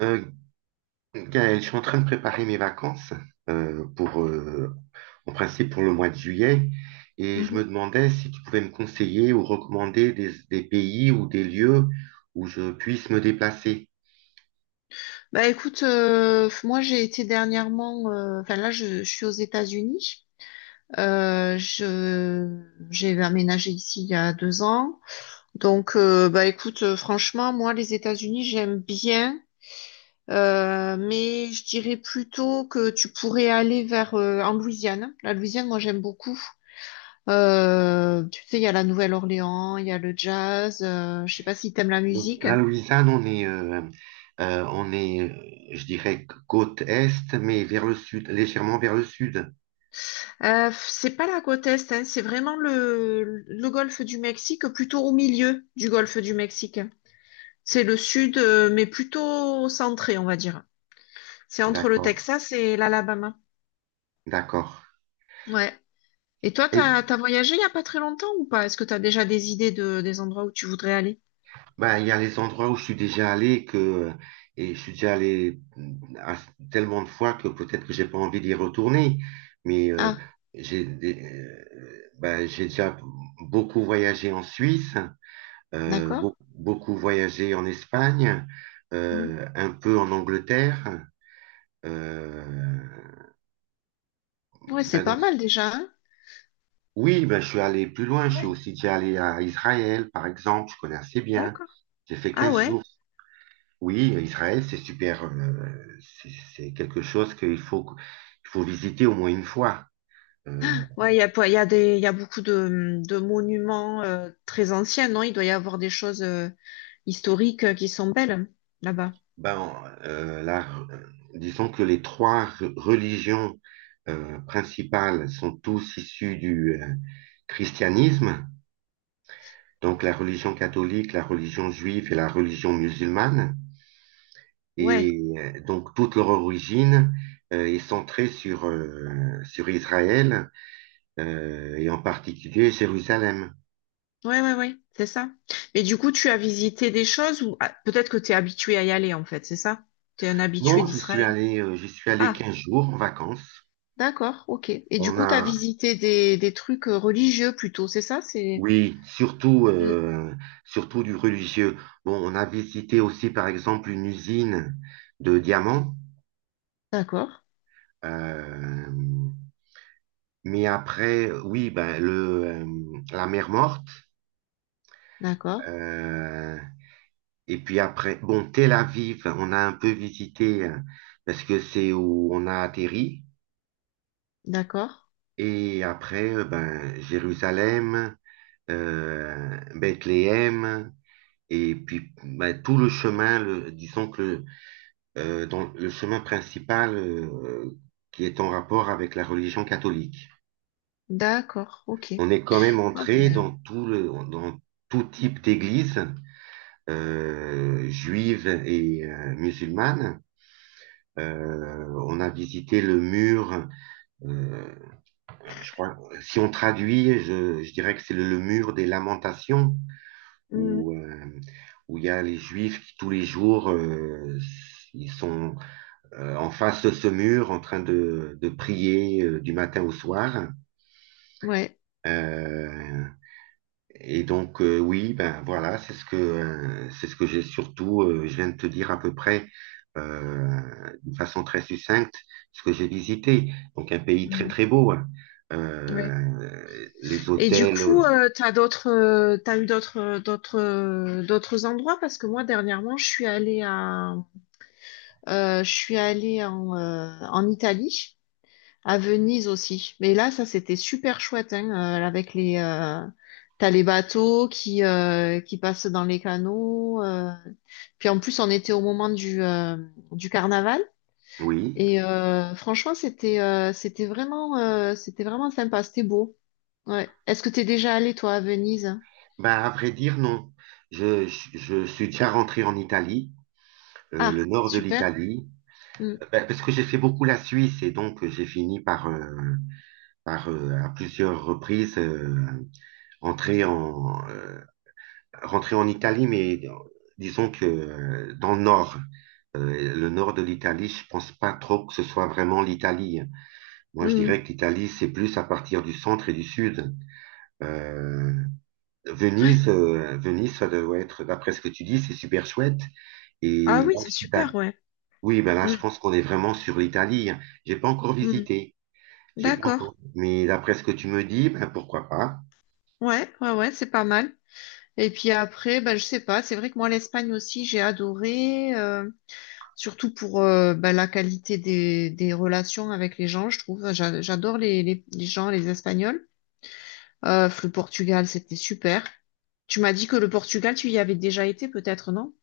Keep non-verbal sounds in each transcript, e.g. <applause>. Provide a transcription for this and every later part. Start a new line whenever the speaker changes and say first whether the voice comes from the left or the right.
right: Euh, bien, je suis en train de préparer mes vacances euh, pour, euh, en principe pour le mois de juillet. Et je me
left: Mhm.
right: demandais si tu pouvais me conseiller ou recommander des pays ou des lieux où je puisse me déplacer.
left: Bah écoute, moi j'ai été dernièrement, enfin là je suis aux États-Unis. Je J'ai aménagé ici il y a deux ans. Donc bah écoute, franchement moi les États-Unis j'aime bien, mais je dirais plutôt que tu pourrais aller vers en Louisiane. La Louisiane moi j'aime beaucoup. Tu sais il y a la Nouvelle-Orléans, il y a le jazz. Je sais pas si t'aimes la
right: Donc
left: musique.
right: la Louisiane, on est, je dirais, côte est, mais vers le sud, légèrement vers le sud.
left: C'est pas la côte est, hein, c'est vraiment le golfe du Mexique, plutôt au milieu du golfe du Mexique. C'est le sud, mais plutôt centré, on va dire. C'est entre le
right: D'accord,
left: Texas et l'Alabama.
right: d'accord.
left: Ouais. Et toi, t'as voyagé il y a pas très longtemps ou pas? Est-ce que t'as déjà des idées de, des endroits où tu voudrais aller?
right: Bah, il y a les endroits où je suis déjà allé et que je suis déjà allé tellement de fois que peut-être que j'ai pas envie d'y retourner. Mais euh,
left: Ah,
right: j'ai des- euh, bah, j'ai déjà beaucoup voyagé en Suisse,
left: d'accord.
right: beaucoup voyagé en Espagne,
left: Mm.
right: un peu en Angleterre. euh,
left: Ouais, c'est
right: bah,
left: pas
right: dans-
left: mal déjà, hein.
right: Oui, bah, je suis allé plus loin. Je suis
left: Ouais,
right: aussi déjà allé à Israël, par exemple. Je connais assez bien.
left: d'accord.
right: J'ai fait
left: Ah
right: quinze
left: ouais?
right: jours Oui, Israël, c'est super. C'est quelque chose il faut visiter au moins une fois. Euh,
left: Ouais, il y a, il y a beaucoup de monuments très anciens, non? Il doit y avoir des choses, historiques qui sont belles là-bas.
right: ben, euh, la- euh, Disons que les trois religions principales sont tous issues du christianisme, donc la religion catholique, la religion juive et la religion musulmane.
left: Ouais,
right: Et donc toute leur origine est centrée sur Israël, et en particulier Jérusalem.
left: ouais, ouais, ouais, c'est ça. Mais du coup, tu as visité des choses ou ah, peut-être que tu es habitué à y aller en fait, c'est ça? Tu es un habitué
right: Non,
left: d'Israël.
right: j'y suis allé
left: Ah,
right: 15 jours en vacances.
left: d'accord, ok. Et du
right: On
left: coup,
right: a,
left: tu as visité des trucs religieux plutôt, c'est ça? C'est
right: oui,
left: Hmm.
right: surtout du religieux. Bon, on a visité aussi, par exemple, une usine de diamants.
left: D'accord,
right: Euh, mais après, oui, la mer Morte.
left: d'accord,
right: euh, et puis après, bon, Tel Aviv, on a un peu visité, parce que c'est où on a atterri.
left: d'accord,
right: Et après, Jérusalem, Bethléem. Et puis, bah, tout le chemin, dans le chemin principal qui est en rapport avec la religion catholique.
left: d'accord, ok.
right: On est quand même
left: Ah
right: entré
left: ben,
right: dans tout type d'église, juive et musulmane. On a visité le mur, euh, je crois, si on traduit, je dirais que c'est le mur des lamentations,
left: hmm,
right: où, euh, où il y a les juifs qui tous les jours, ils sont en face de ce mur en train de prier du matin au soir.
left: ouais.
right: Euh, et donc oui, ben voilà, c'est ce que j'ai surtout je viens de te dire à peu près, euh, d'une façon très succincte, ce que j'ai visité. Donc un pays très
left: Hmm,
right: très beau, hein.
left: ouais.
right: Euh, les
left: Et du
right: hôtels,
left: coup,
right: euh,
left: euh, t'as eu d'autres endroits parce que moi dernièrement, je suis allée à, je suis allée en, en Italie, à Venise aussi. Mais là, ça, c'était super chouette, hein, euh, avec les... euh, t'as les bateaux qui passent dans les canaux. Puis en plus, on était au moment du carnaval.
right: oui.
left: Et franchement, c'était vraiment sympa. C'était beau. Ouais. Est-ce que t'es déjà allé, toi, à Venise?
right: Ben à vrai dire non, je suis déjà rentré en Italie, le
left: Ah,
right: nord de
left: super.
right: l'Italie.
left: Mm,
right: Ben, parce que j'ai fait beaucoup la Suisse et donc j'ai fini par, à plusieurs reprises, entrer en, rentrer en Italie, mais disons que dans le nord de l'Italie, je pense pas trop que ce soit vraiment l'Italie. Moi, je
left: mm.
right: dirais que l'Italie, c'est plus à partir du centre et du sud. Euh,
left: Ouais.
right: Venise, Venise, ça doit être, d'après ce que tu dis, c'est super chouette.
left: Ah
right: Et
left: oui,
right: là,
left: c'est
right: je suis
left: super,
right: d'accord.
left: ouais.
right: Oui, ben là,
left: Mm,
right: je pense qu'on est vraiment sur l'Italie. J'ai pas encore
left: mm.
right: visité. J'ai pas
left: D'accord.
right: encore. Mais d'après ce que tu me dis, ben pourquoi pas?
left: Ouais, ouais, ouais, c'est pas mal. Et puis après, ben, je sais pas, c'est vrai que moi, l'Espagne aussi, j'ai adoré, surtout pour ben, la qualité des relations avec les gens, je trouve. J'adore les gens, les Espagnols. Le Portugal, c'était super. Tu m'as dit que le Portugal, tu y avais déjà été, peut-être, non?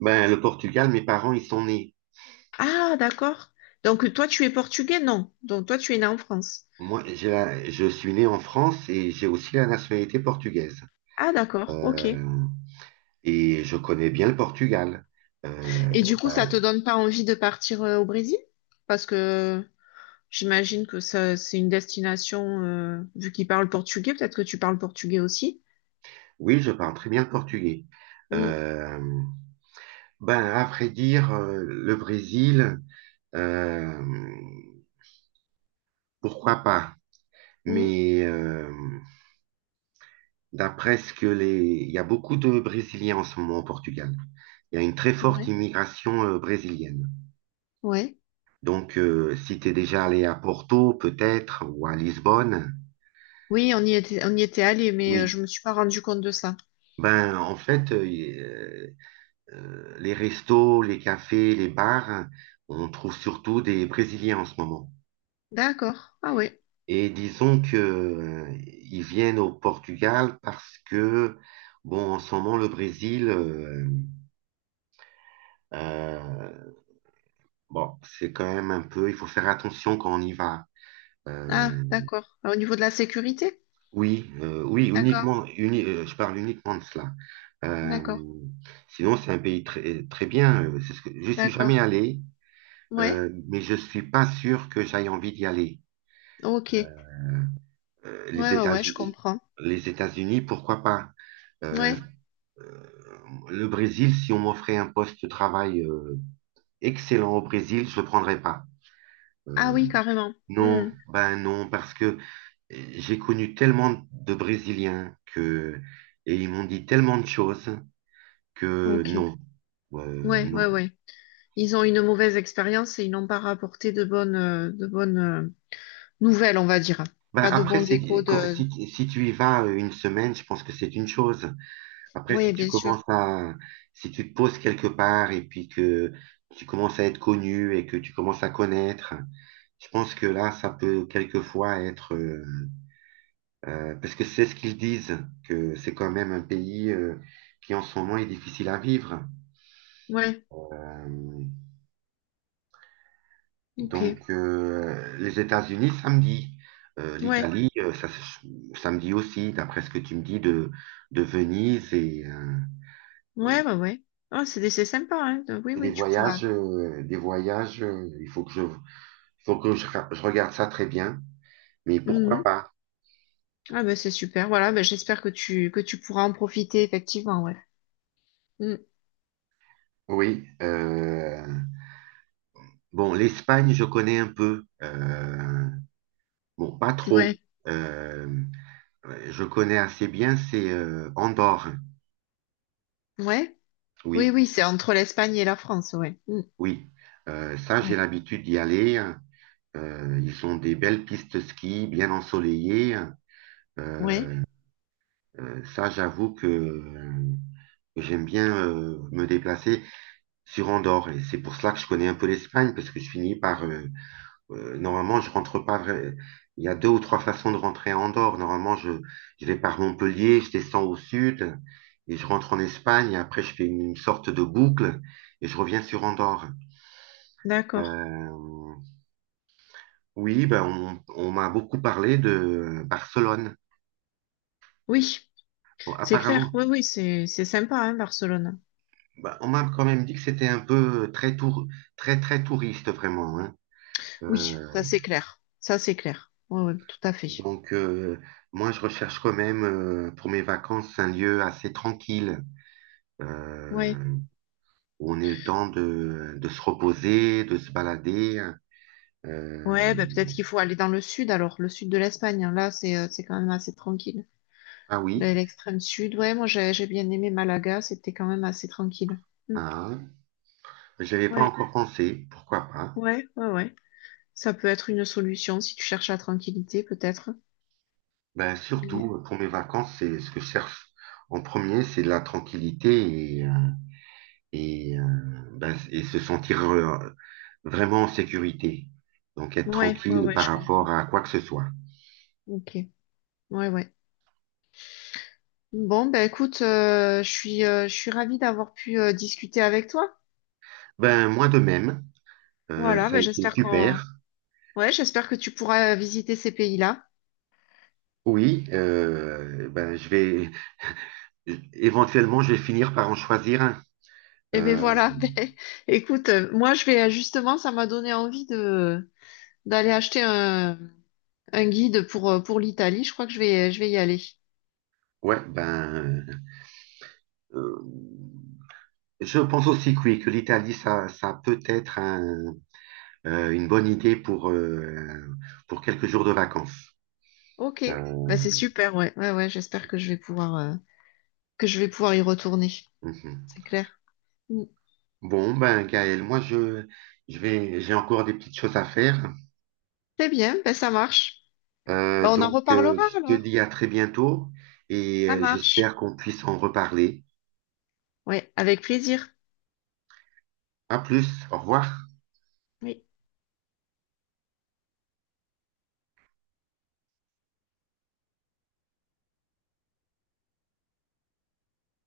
right: Ben le Portugal, mes parents ils sont nés.
left: Ah, d'accord. Donc toi, tu es portugais, non? Donc toi, tu es né en France.
right: Moi, je suis né en France et j'ai aussi la nationalité portugaise.
left: Ah, d'accord, ok. Et
right: Euh, et je connais bien le Portugal. Euh,
left: du coup, ça te
right: ben,
left: donne pas envie de partir au Brésil? Parce que j'imagine que ça, c'est une destination, vu qu'il parle portugais, peut-être que tu parles portugais aussi.
right: oui, je parle très bien le portugais.
left: Mm,
right: Euh, ben après dire le Brésil, euh, pourquoi pas?
left: mm,
right: Mais d'après ce que les... Il y a beaucoup de Brésiliens en ce moment au Portugal. Il y a une très forte
left: ouais,
right: immigration brésilienne.
left: ouais.
right: Donc, si tu es déjà allé à Porto, peut-être, ou à Lisbonne,
left: Oui, on y était allé, mais
right: oui.
left: je me suis pas rendu compte de ça.
right: Ben, en fait, les restos, les cafés, les bars, on trouve surtout des Brésiliens en ce moment.
left: D'accord. Ah ouais.
right: Et disons que, ils viennent au Portugal parce que, bon, en ce moment, le Brésil, euh, bon, c'est quand même un peu, il faut faire attention quand on y va.
left: Ah,
right: Euh,
left: d'accord. Ah, au niveau de la sécurité?
right: oui, oui,
left: D'accord,
right: je parle uniquement de cela. Euh,
left: d'accord,
right: Sinon, c'est un pays très, très bien. C'est ce que, je suis
left: d'accord.
right: jamais allé,
left: Ouais,
right: mais je suis pas sûr que j'aille envie d'y aller.
left: ok. Ouais,
right: Euh,
left: ouais,
right: les
left: ouais, je
right: États-Unis,
left: comprends.
right: les États-Unis, pourquoi pas? Euh,
left: Ouais.
right: euh, le Brésil, si on m'offrait un poste de travail excellent au Brésil, je le prendrais pas.
left: Ah
right: Euh,
left: oui, carrément.
right: non,
left: Hmm.
right: ben non, parce que j'ai connu tellement de Brésiliens que, et ils m'ont dit tellement de choses que
left: Ok.
right: non.
left: Ouais, ouais,
right: Non.
left: ouais. Ils ont une mauvaise expérience et ils n'ont pas rapporté de bonnes nouvelles, on va dire.
right: Bah
left: Pas de
right: après,
left: bons échos de,
right: si, si tu y vas une semaine, je pense que c'est une chose. Après,
left: oui, bien sûr.
right: si tu te poses quelque part et puis que tu commences à être connu et que tu commences à connaître, je pense que là, ça peut quelquefois être, parce que c'est ce qu'ils disent, que c'est quand même un pays, qui en ce moment est difficile à vivre.
left: Ouais,
right: Euh,
left: ok.
right: Donc, les États-Unis samedi,
left: Ouais,
right: l'Italie samedi aussi, d'après ce que tu me dis de Venise et
left: ouais, bah ouais. Ah, c'est sympa, hein. Donc, oui, oui, tu pourras.
right: des voyages. Il faut que je regarde ça très bien. Mais pourquoi
left: Mhm.
right: pas?
left: Ah bah c'est super. Voilà, bah, j'espère que tu pourras en profiter effectivement, ouais. Mm.
right: Oui. Bon, l'Espagne, je connais un peu. Bon, pas trop.
left: Ouais,
right: Euh, je connais assez bien. C'est Andorre.
left: ouais. Oui,
right: Oui,
left: oui, c'est entre l'Espagne et la France, ouais. Mm.
right: oui. Ça, j'ai
left: Ouais,
right: l'habitude d'y aller, hein. Ils ont des belles pistes ski, bien ensoleillées.
left: ouais.
right: Euh, Ça, j'avoue que j'aime bien me déplacer sur Andorre. Et c'est pour cela que je connais un peu l'Espagne, parce que je finis par... normalement, je rentre pas... Il y a deux ou trois façons de rentrer à Andorre. Normalement, je vais par Montpellier, je descends au sud, et je rentre en Espagne, et après, je fais une sorte de boucle, et je reviens sur Andorre.
left: D'accord.
right: Euh, oui, ben, on m'a beaucoup parlé de Barcelone.
left: Oui,
right: Bon,
left: c'est clair.
right: apparemment,
left: Oui, oui, c'est sympa, hein, Barcelone.
right: bah, on m'a quand même dit que c'était un peu très, très touriste, vraiment, hein.
left: Oui,
right: Euh,
left: ça c'est clair. Ça c'est clair. Ouais, ouais, tout à fait.
right: donc, moi, je recherche quand même, pour mes vacances, un lieu assez tranquille,
left: Ouais.
right: euh, où on ait le temps de se reposer, de se balader.
left: Ouais,
right: Euh,
left: bah peut-être qu'il faut aller dans le sud alors, le sud de l'Espagne, hein. Là, c'est quand même assez tranquille.
right: ah
left: De
right: oui,
left: l'extrême sud. Ouais, moi j'ai bien aimé Malaga, c'était quand même assez tranquille. Mm.
right: ah, je pas
left: Ouais,
right: encore pensé, pourquoi pas.
left: ouais, ouais, ouais. Ça peut être une solution si tu cherches la tranquillité, peut-être.
right: Ben,
left: Ouais,
right: surtout, pour mes vacances, c'est ce que je cherche en premier, c'est de la tranquillité, et ben, et se sentir vraiment en sécurité. Donc être
left: ouais, ouais,
right: tranquille
left: ouais,
right: par
left: je
right: rapport
left: comprends.
right: à quoi que ce soit.
left: Ok, ouais, ouais. Bon, ben écoute, je suis ravie d'avoir pu discuter avec toi.
right: Ben moi de même,
left: Voilà,
right: ça a
left: ben
right: été
left: j'espère qu'on,
right: super.
left: ouais, j'espère que tu pourras visiter ces pays-là.
right: Oui, ben je vais éventuellement je vais finir par en choisir un.
left: Et ben
right: Euh,
left: voilà, <laughs> ben, écoute, moi je vais justement, ça m'a donné envie de d'aller acheter un guide pour l'Italie. Je crois que je vais y aller.
right: ouais, ben euh, je pense aussi que oui, que l'Italie ça, ça peut être un, une bonne idée pour, pour quelques jours de vacances.
left: Ok,
right: Euh,
left: bah, c'est super, ouais. Ouais, ouais, j'espère que je vais pouvoir, que je vais pouvoir y retourner.
right: mhm.
left: C'est clair. Mm.
right: Bon ben Gaël, moi je vais j'ai encore des petites choses à faire.
left: C'est bien, bah, ça marche.
right: Euh,
left: Bah, on en
right: donc, euh,
left: reparlera
right: je te
left: alors.
right: dis à très bientôt et
left: Ça
right: j'espère
left: marche.
right: qu'on puisse en reparler.
left: Ouais, avec plaisir.
right: À plus, au revoir.
left: Oui.